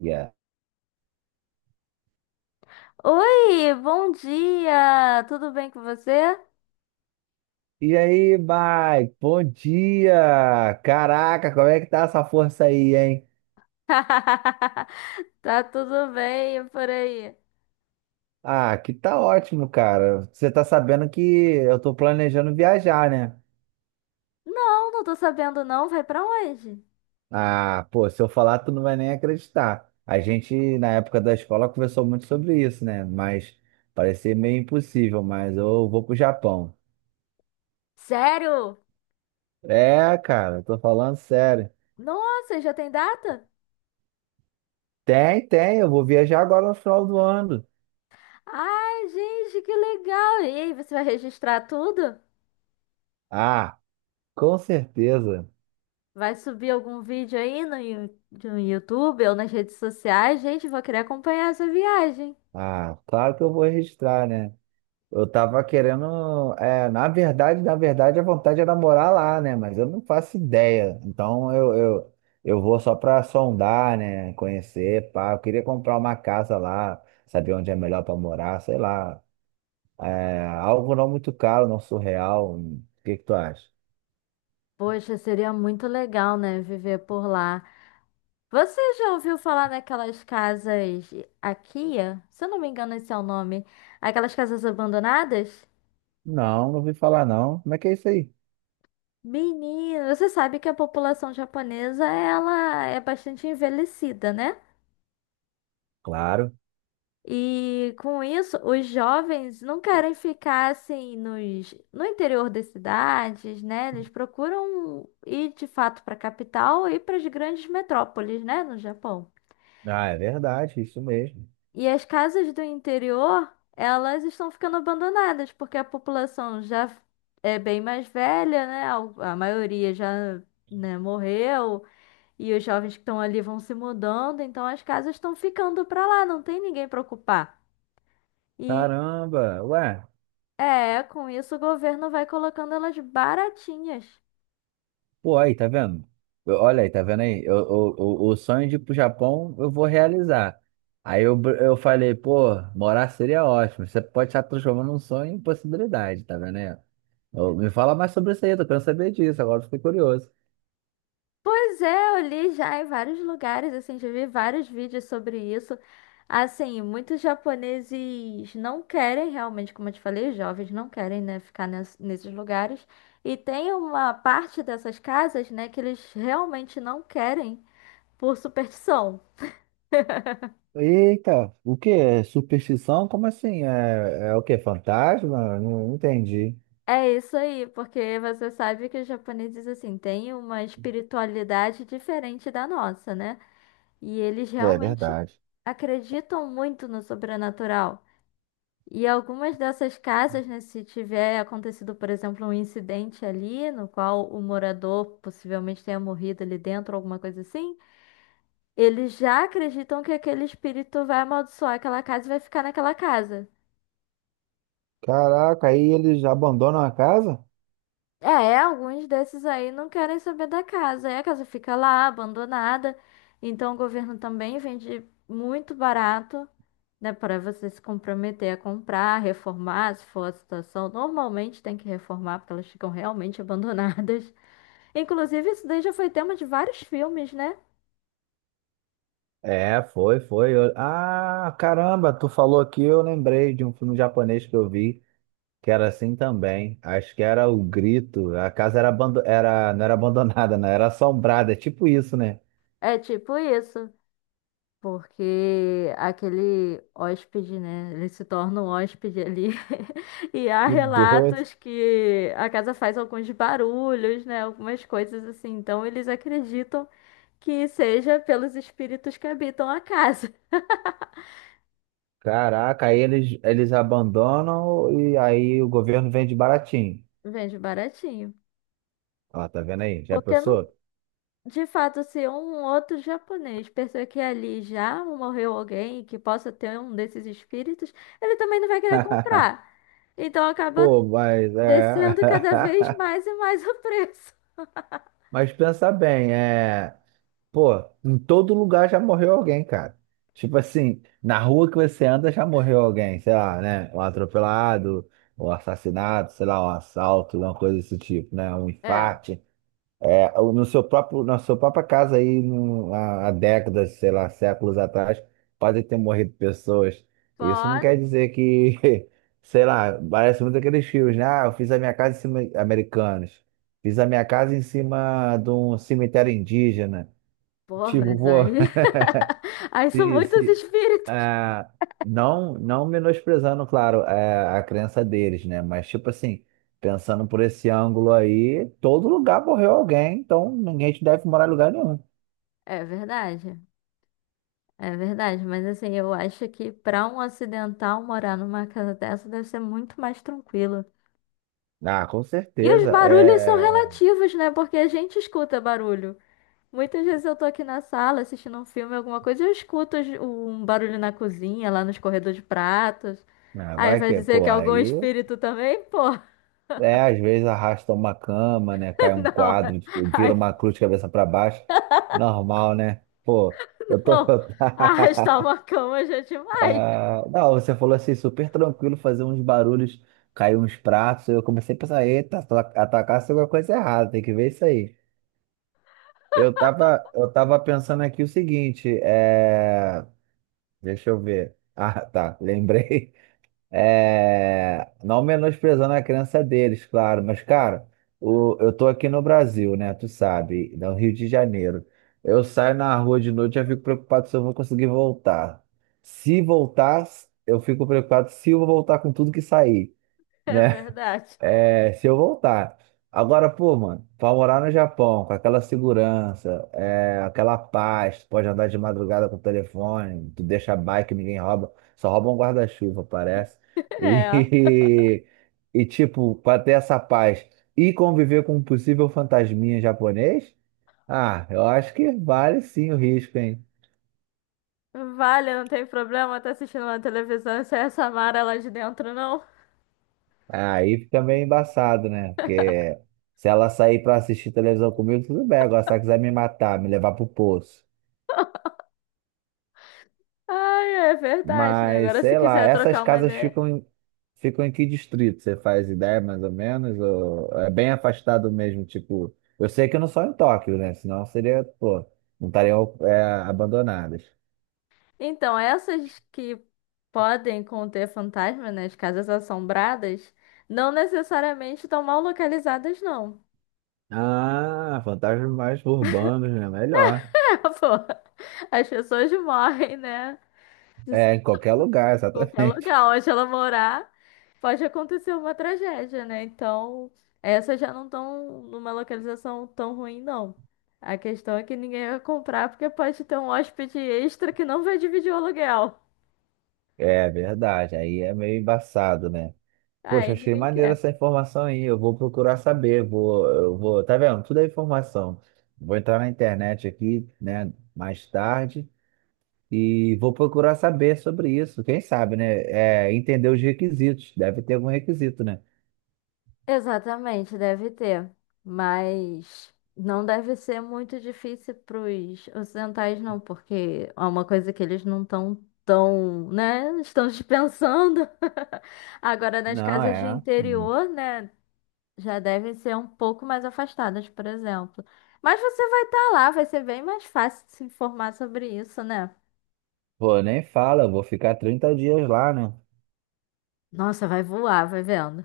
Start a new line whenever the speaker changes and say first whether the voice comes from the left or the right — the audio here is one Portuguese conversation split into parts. right: Yeah.
left: Oi, bom dia! Tudo bem com você?
right: E aí, Mike? Bom dia! Caraca, como é que tá essa força aí, hein?
left: Tá tudo bem por aí?
right: Ah, que tá ótimo, cara. Você tá sabendo que eu tô planejando viajar, né?
left: Não, não tô sabendo não. Vai pra onde?
right: Ah, pô, se eu falar, tu não vai nem acreditar. A gente, na época da escola, conversou muito sobre isso, né? Mas parecia meio impossível, mas eu vou pro Japão.
left: Sério?
right: É, cara, eu tô falando sério.
left: Nossa, já tem data?
right: Tem, tem, eu vou viajar agora no final do ano.
left: Ai, gente, que legal! E aí, você vai registrar tudo?
right: Ah, com certeza.
left: Vai subir algum vídeo aí no, no YouTube ou nas redes sociais? Gente, vou querer acompanhar essa viagem.
right: Ah, claro que eu vou registrar, né? Eu tava querendo, é, na verdade, a vontade era morar lá, né? Mas eu não faço ideia. Então eu vou só pra sondar, né? Conhecer, pá. Eu queria comprar uma casa lá, saber onde é melhor pra morar, sei lá. É, algo não muito caro, não surreal. O que que tu acha?
left: Poxa, seria muito legal, né? Viver por lá. Você já ouviu falar naquelas casas Akia? Se eu não me engano, esse é o nome. Aquelas casas abandonadas?
right: Não, não ouvi falar não. Como é que é isso aí?
left: Menino, você sabe que a população japonesa ela é bastante envelhecida, né?
right: Claro.
left: E com isso, os jovens não querem ficar assim no interior das cidades, né? Eles procuram ir de fato para a capital e para as grandes metrópoles, né, no Japão.
right: Ah, é verdade, isso mesmo.
left: E as casas do interior, elas estão ficando abandonadas, porque a população já é bem mais velha, né? A maioria já, né, morreu, e os jovens que estão ali vão se mudando, então as casas estão ficando para lá, não tem ninguém para ocupar. E
right: Caramba, ué.
left: é, com isso o governo vai colocando elas baratinhas.
right: Pô, aí, tá vendo? Olha aí, tá vendo aí? O sonho de ir pro Japão eu vou realizar. Aí eu, eu falei, pô, morar seria ótimo. Você pode estar transformando um sonho em possibilidade, tá vendo aí? Me fala mais sobre isso aí, tô querendo saber disso, agora eu fiquei curioso.
left: Pois é, eu li já em vários lugares, assim, já vi vários vídeos sobre isso. Assim, muitos japoneses não querem realmente, como eu te falei, os jovens não querem, né, ficar nesses lugares. E tem uma parte dessas casas, né, que eles realmente não querem por superstição.
right: Eita, o que é superstição? Como assim? É, é o que? Fantasma? Não, não entendi.
left: É isso aí, porque você sabe que os japoneses, assim, têm uma espiritualidade diferente da nossa, né? E eles
right: É
left: realmente
right: verdade.
left: acreditam muito no sobrenatural. E algumas dessas casas, né, se tiver acontecido, por exemplo, um incidente ali, no qual o morador possivelmente tenha morrido ali dentro, alguma coisa assim, eles já acreditam que aquele espírito vai amaldiçoar aquela casa e vai ficar naquela casa.
right: Caraca, aí eles abandonam a casa?
left: É, alguns desses aí não querem saber da casa. Aí a casa fica lá, abandonada. Então o governo também vende muito barato, né? Para você se comprometer a comprar, reformar, se for a situação. Normalmente tem que reformar, porque elas ficam realmente abandonadas. Inclusive, isso daí já foi tema de vários filmes, né?
right: É, foi, foi. Ah, caramba, tu falou aqui, eu lembrei de um filme japonês que eu vi, que era assim também. Acho que era O Grito. A casa era, abando... era... não era abandonada, não, era assombrada, é tipo isso, né?
left: É tipo isso. Porque aquele hóspede, né? Ele se torna um hóspede ali. E há
right: Que doido.
left: relatos que a casa faz alguns barulhos, né? Algumas coisas assim. Então eles acreditam que seja pelos espíritos que habitam a casa.
right: Caraca, aí eles abandonam e aí o governo vende baratinho.
left: Vende baratinho.
right: Ó, tá vendo aí? Já
left: Porque não,
right: pensou?
left: de fato, se um outro japonês perceber que ali já morreu alguém e que possa ter um desses espíritos, ele também não vai querer comprar. Então acaba
right: Pô, mas é.
left: descendo cada vez mais o preço.
right: Mas pensa bem, é. Pô, em todo lugar já morreu alguém, cara. Tipo assim, na rua que você anda já morreu alguém, sei lá, né? Um atropelado, um assassinato, sei lá, um assalto, uma coisa desse tipo, né? Um
left: É,
right: infarte. É, no seu próprio, na sua própria casa aí, no, há décadas, sei lá, séculos atrás, podem ter morrido pessoas. Isso não
left: pode.
right: quer dizer que, sei lá, parece muito aqueles filmes, né? Ah, eu fiz a minha casa em cima, americanos. Fiz a minha casa em cima de um cemitério indígena.
left: Porra,
right: Tipo,
left: mas
right: pô,
left: aí. Aí são
right: se,
left: muitos
right: se,
left: espíritos.
right: ah, não, não menosprezando, claro, a crença deles, né? Mas, tipo assim, pensando por esse ângulo aí, todo lugar morreu alguém, então ninguém te deve morar em lugar nenhum.
left: É verdade. É verdade. Mas assim, eu acho que pra um ocidental morar numa casa dessa deve ser muito mais tranquilo.
right: Ah, com
left: E os
right: certeza.
left: barulhos são
right: É,
left: relativos, né? Porque a gente escuta barulho. Muitas vezes eu tô aqui na sala assistindo um filme, alguma coisa, e eu escuto um barulho na cozinha, lá nos corredores de pratos.
right: ah,
left: Aí
right: vai
left: vai
right: que,
left: dizer
right: pô,
left: que é algum
right: aí,
left: espírito também, pô.
right: é, às vezes arrasta uma cama, né? Cai um
left: Não,
right: quadro,
left: aí
right: vira uma cruz de cabeça para baixo. Normal, né? Pô, eu tô.
left: não. Arrastar uma cama já é demais.
right: Ah, não, você falou assim, super tranquilo, fazer uns barulhos, cair uns pratos. Eu comecei a pensar, eita, atacar se alguma coisa errada, tem que ver isso aí. Eu tava pensando aqui o seguinte, é... deixa eu ver. Ah, tá, lembrei. É, não menosprezando a crença deles, claro, mas, cara, eu tô aqui no Brasil, né? Tu sabe, no Rio de Janeiro. Eu saio na rua de noite, e eu fico preocupado se eu vou conseguir voltar. Se voltar, eu fico preocupado se eu vou voltar com tudo que sair,
left: É
right: né?
left: verdade.
right: É, se eu voltar. Agora, pô, mano, pra morar no Japão, com aquela segurança, é, aquela paz, tu pode andar de madrugada com o telefone, tu deixa a bike, ninguém rouba, só rouba um guarda-chuva, parece.
left: É.
right: E, e, tipo, pra ter essa paz e conviver com um possível fantasminha japonês, ah, eu acho que vale sim o risco, hein?
left: Vale, não tem problema tá assistindo uma televisão sem essa Mara lá de dentro, não.
right: Aí fica meio embaçado, né? Porque se ela sair pra assistir televisão comigo, tudo bem, agora se ela quiser me matar, me levar pro poço.
left: Ai, é verdade, né?
right: Mas,
left: Agora, se
right: sei lá,
left: quiser
right: essas
left: trocar uma
right: casas
left: ideia.
right: ficam em que distrito? Você faz ideia, mais ou menos? Ou é bem afastado mesmo, tipo... Eu sei que eu não só em Tóquio, né? Senão seria, pô, não estariam é, abandonadas.
left: Então, essas que podem conter fantasma nas casas assombradas, não necessariamente estão mal localizadas, não.
right: Ah, fantasmas mais urbanos, né? Melhor.
left: É, pô, as pessoas morrem, né?
right: É, em qualquer lugar,
left: Qualquer
right: exatamente.
left: lugar onde ela morar, pode acontecer uma tragédia, né? Então, essas já não estão numa localização tão ruim, não. A questão é que ninguém vai comprar porque pode ter um hóspede extra que não vai dividir o aluguel.
right: É verdade, aí é meio embaçado, né? Poxa,
left: Aí
right: achei
left: ninguém
right: maneiro
left: quer.
right: essa informação aí. Eu vou procurar saber. Vou, eu vou, tá vendo? Tudo é informação. Vou entrar na internet aqui, né, mais tarde e vou procurar saber sobre isso. Quem sabe, né? É, entender os requisitos. Deve ter algum requisito, né?
left: Exatamente, deve ter. Mas não deve ser muito difícil para os ocidentais, não, porque é uma coisa que eles não estão tão, né? Estão dispensando. Agora, nas
right: Não,
left: casas de
right: é. Hum.
left: interior, né? Já devem ser um pouco mais afastadas, por exemplo. Mas você vai estar lá, vai ser bem mais fácil de se informar sobre isso, né?
right: Pô, nem fala. Eu vou ficar 30 dias lá, né?
left: Nossa, vai voar, vai vendo.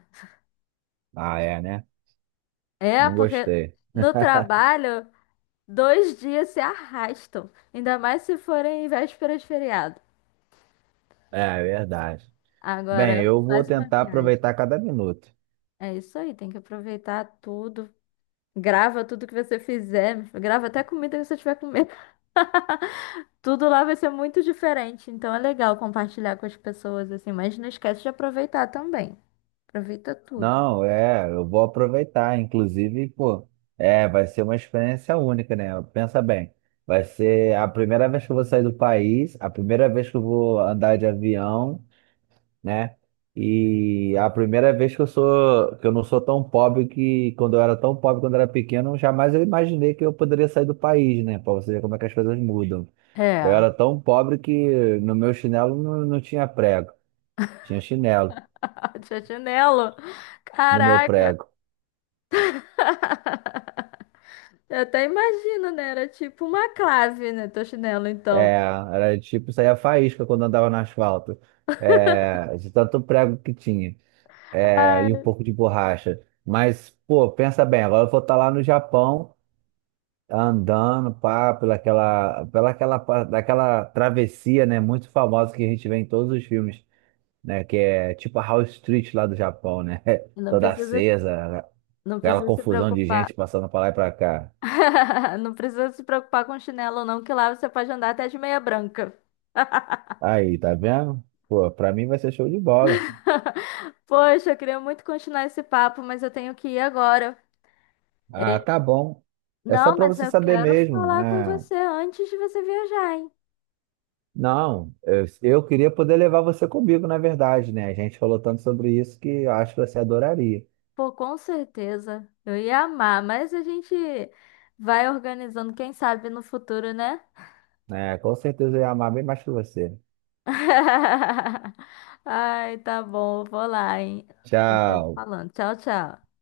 right: Ah, é, né?
left: É,
right: Não
left: porque
right: gostei.
left: no trabalho, 2 dias se arrastam. Ainda mais se forem em véspera de feriado.
right: É, é verdade. Bem,
left: Agora,
right: eu vou
left: faz uma
right: tentar
left: viagem.
right: aproveitar cada minuto.
left: É isso aí, tem que aproveitar tudo. Grava tudo que você fizer. Grava até a comida que você tiver comendo. Tudo lá vai ser muito diferente, então é legal compartilhar com as pessoas assim, mas não esquece de aproveitar também. Aproveita tudo.
right: Não, é, eu vou aproveitar. Inclusive, pô, é, vai ser uma experiência única, né? Pensa bem, vai ser a primeira vez que eu vou sair do país, a primeira vez que eu vou andar de avião, né? E a primeira vez que eu sou, que eu não sou tão pobre que quando eu era tão pobre quando eu era pequeno, jamais eu imaginei que eu poderia sair do país, né? Pra você ver como é que as coisas mudam. Eu
left: É.
right: era tão pobre que no meu chinelo não tinha prego, tinha chinelo
left: Tia Chinelo,
right: no meu
left: caraca,
right: prego.
left: eu até imagino, né? Era tipo uma clave, né? Tia Chinelo, então.
right: É, era tipo, saía faísca quando andava no asfalto. É, de tanto prego que tinha. É, e um
left: Ai,
right: pouco de borracha. Mas, pô, pensa bem, agora eu vou estar lá no Japão, andando, pá, pelaquela, daquela travessia, né, muito famosa que a gente vê em todos os filmes, né, que é tipo a House Street lá do Japão, né?
left: não
right: Toda
left: precisa,
right: acesa,
left: não
right: aquela
left: precisa se
right: confusão de
left: preocupar.
right: gente passando pra lá e pra cá.
left: Não precisa se preocupar com chinelo, não, que lá você pode andar até de meia branca.
right: Aí, tá vendo? Pô, pra mim vai ser show de bola.
left: Poxa, eu queria muito continuar esse papo, mas eu tenho que ir agora.
right: Ah,
left: É.
right: tá bom. É só
left: Não,
right: para
left: mas
right: você
left: eu
right: saber
left: quero
right: mesmo,
left: falar com
right: né?
left: você antes de você viajar, hein?
right: Não, eu queria poder levar você comigo, na verdade, né? A gente falou tanto sobre isso que eu acho que você adoraria,
left: Pô, com certeza. Eu ia amar, mas a gente vai organizando, quem sabe no futuro, né?
right: né? Com certeza eu ia amar bem mais que você.
left: Ai, tá bom, eu vou lá, hein? A gente vai se
right: Tchau.
left: falando. Tchau, tchau.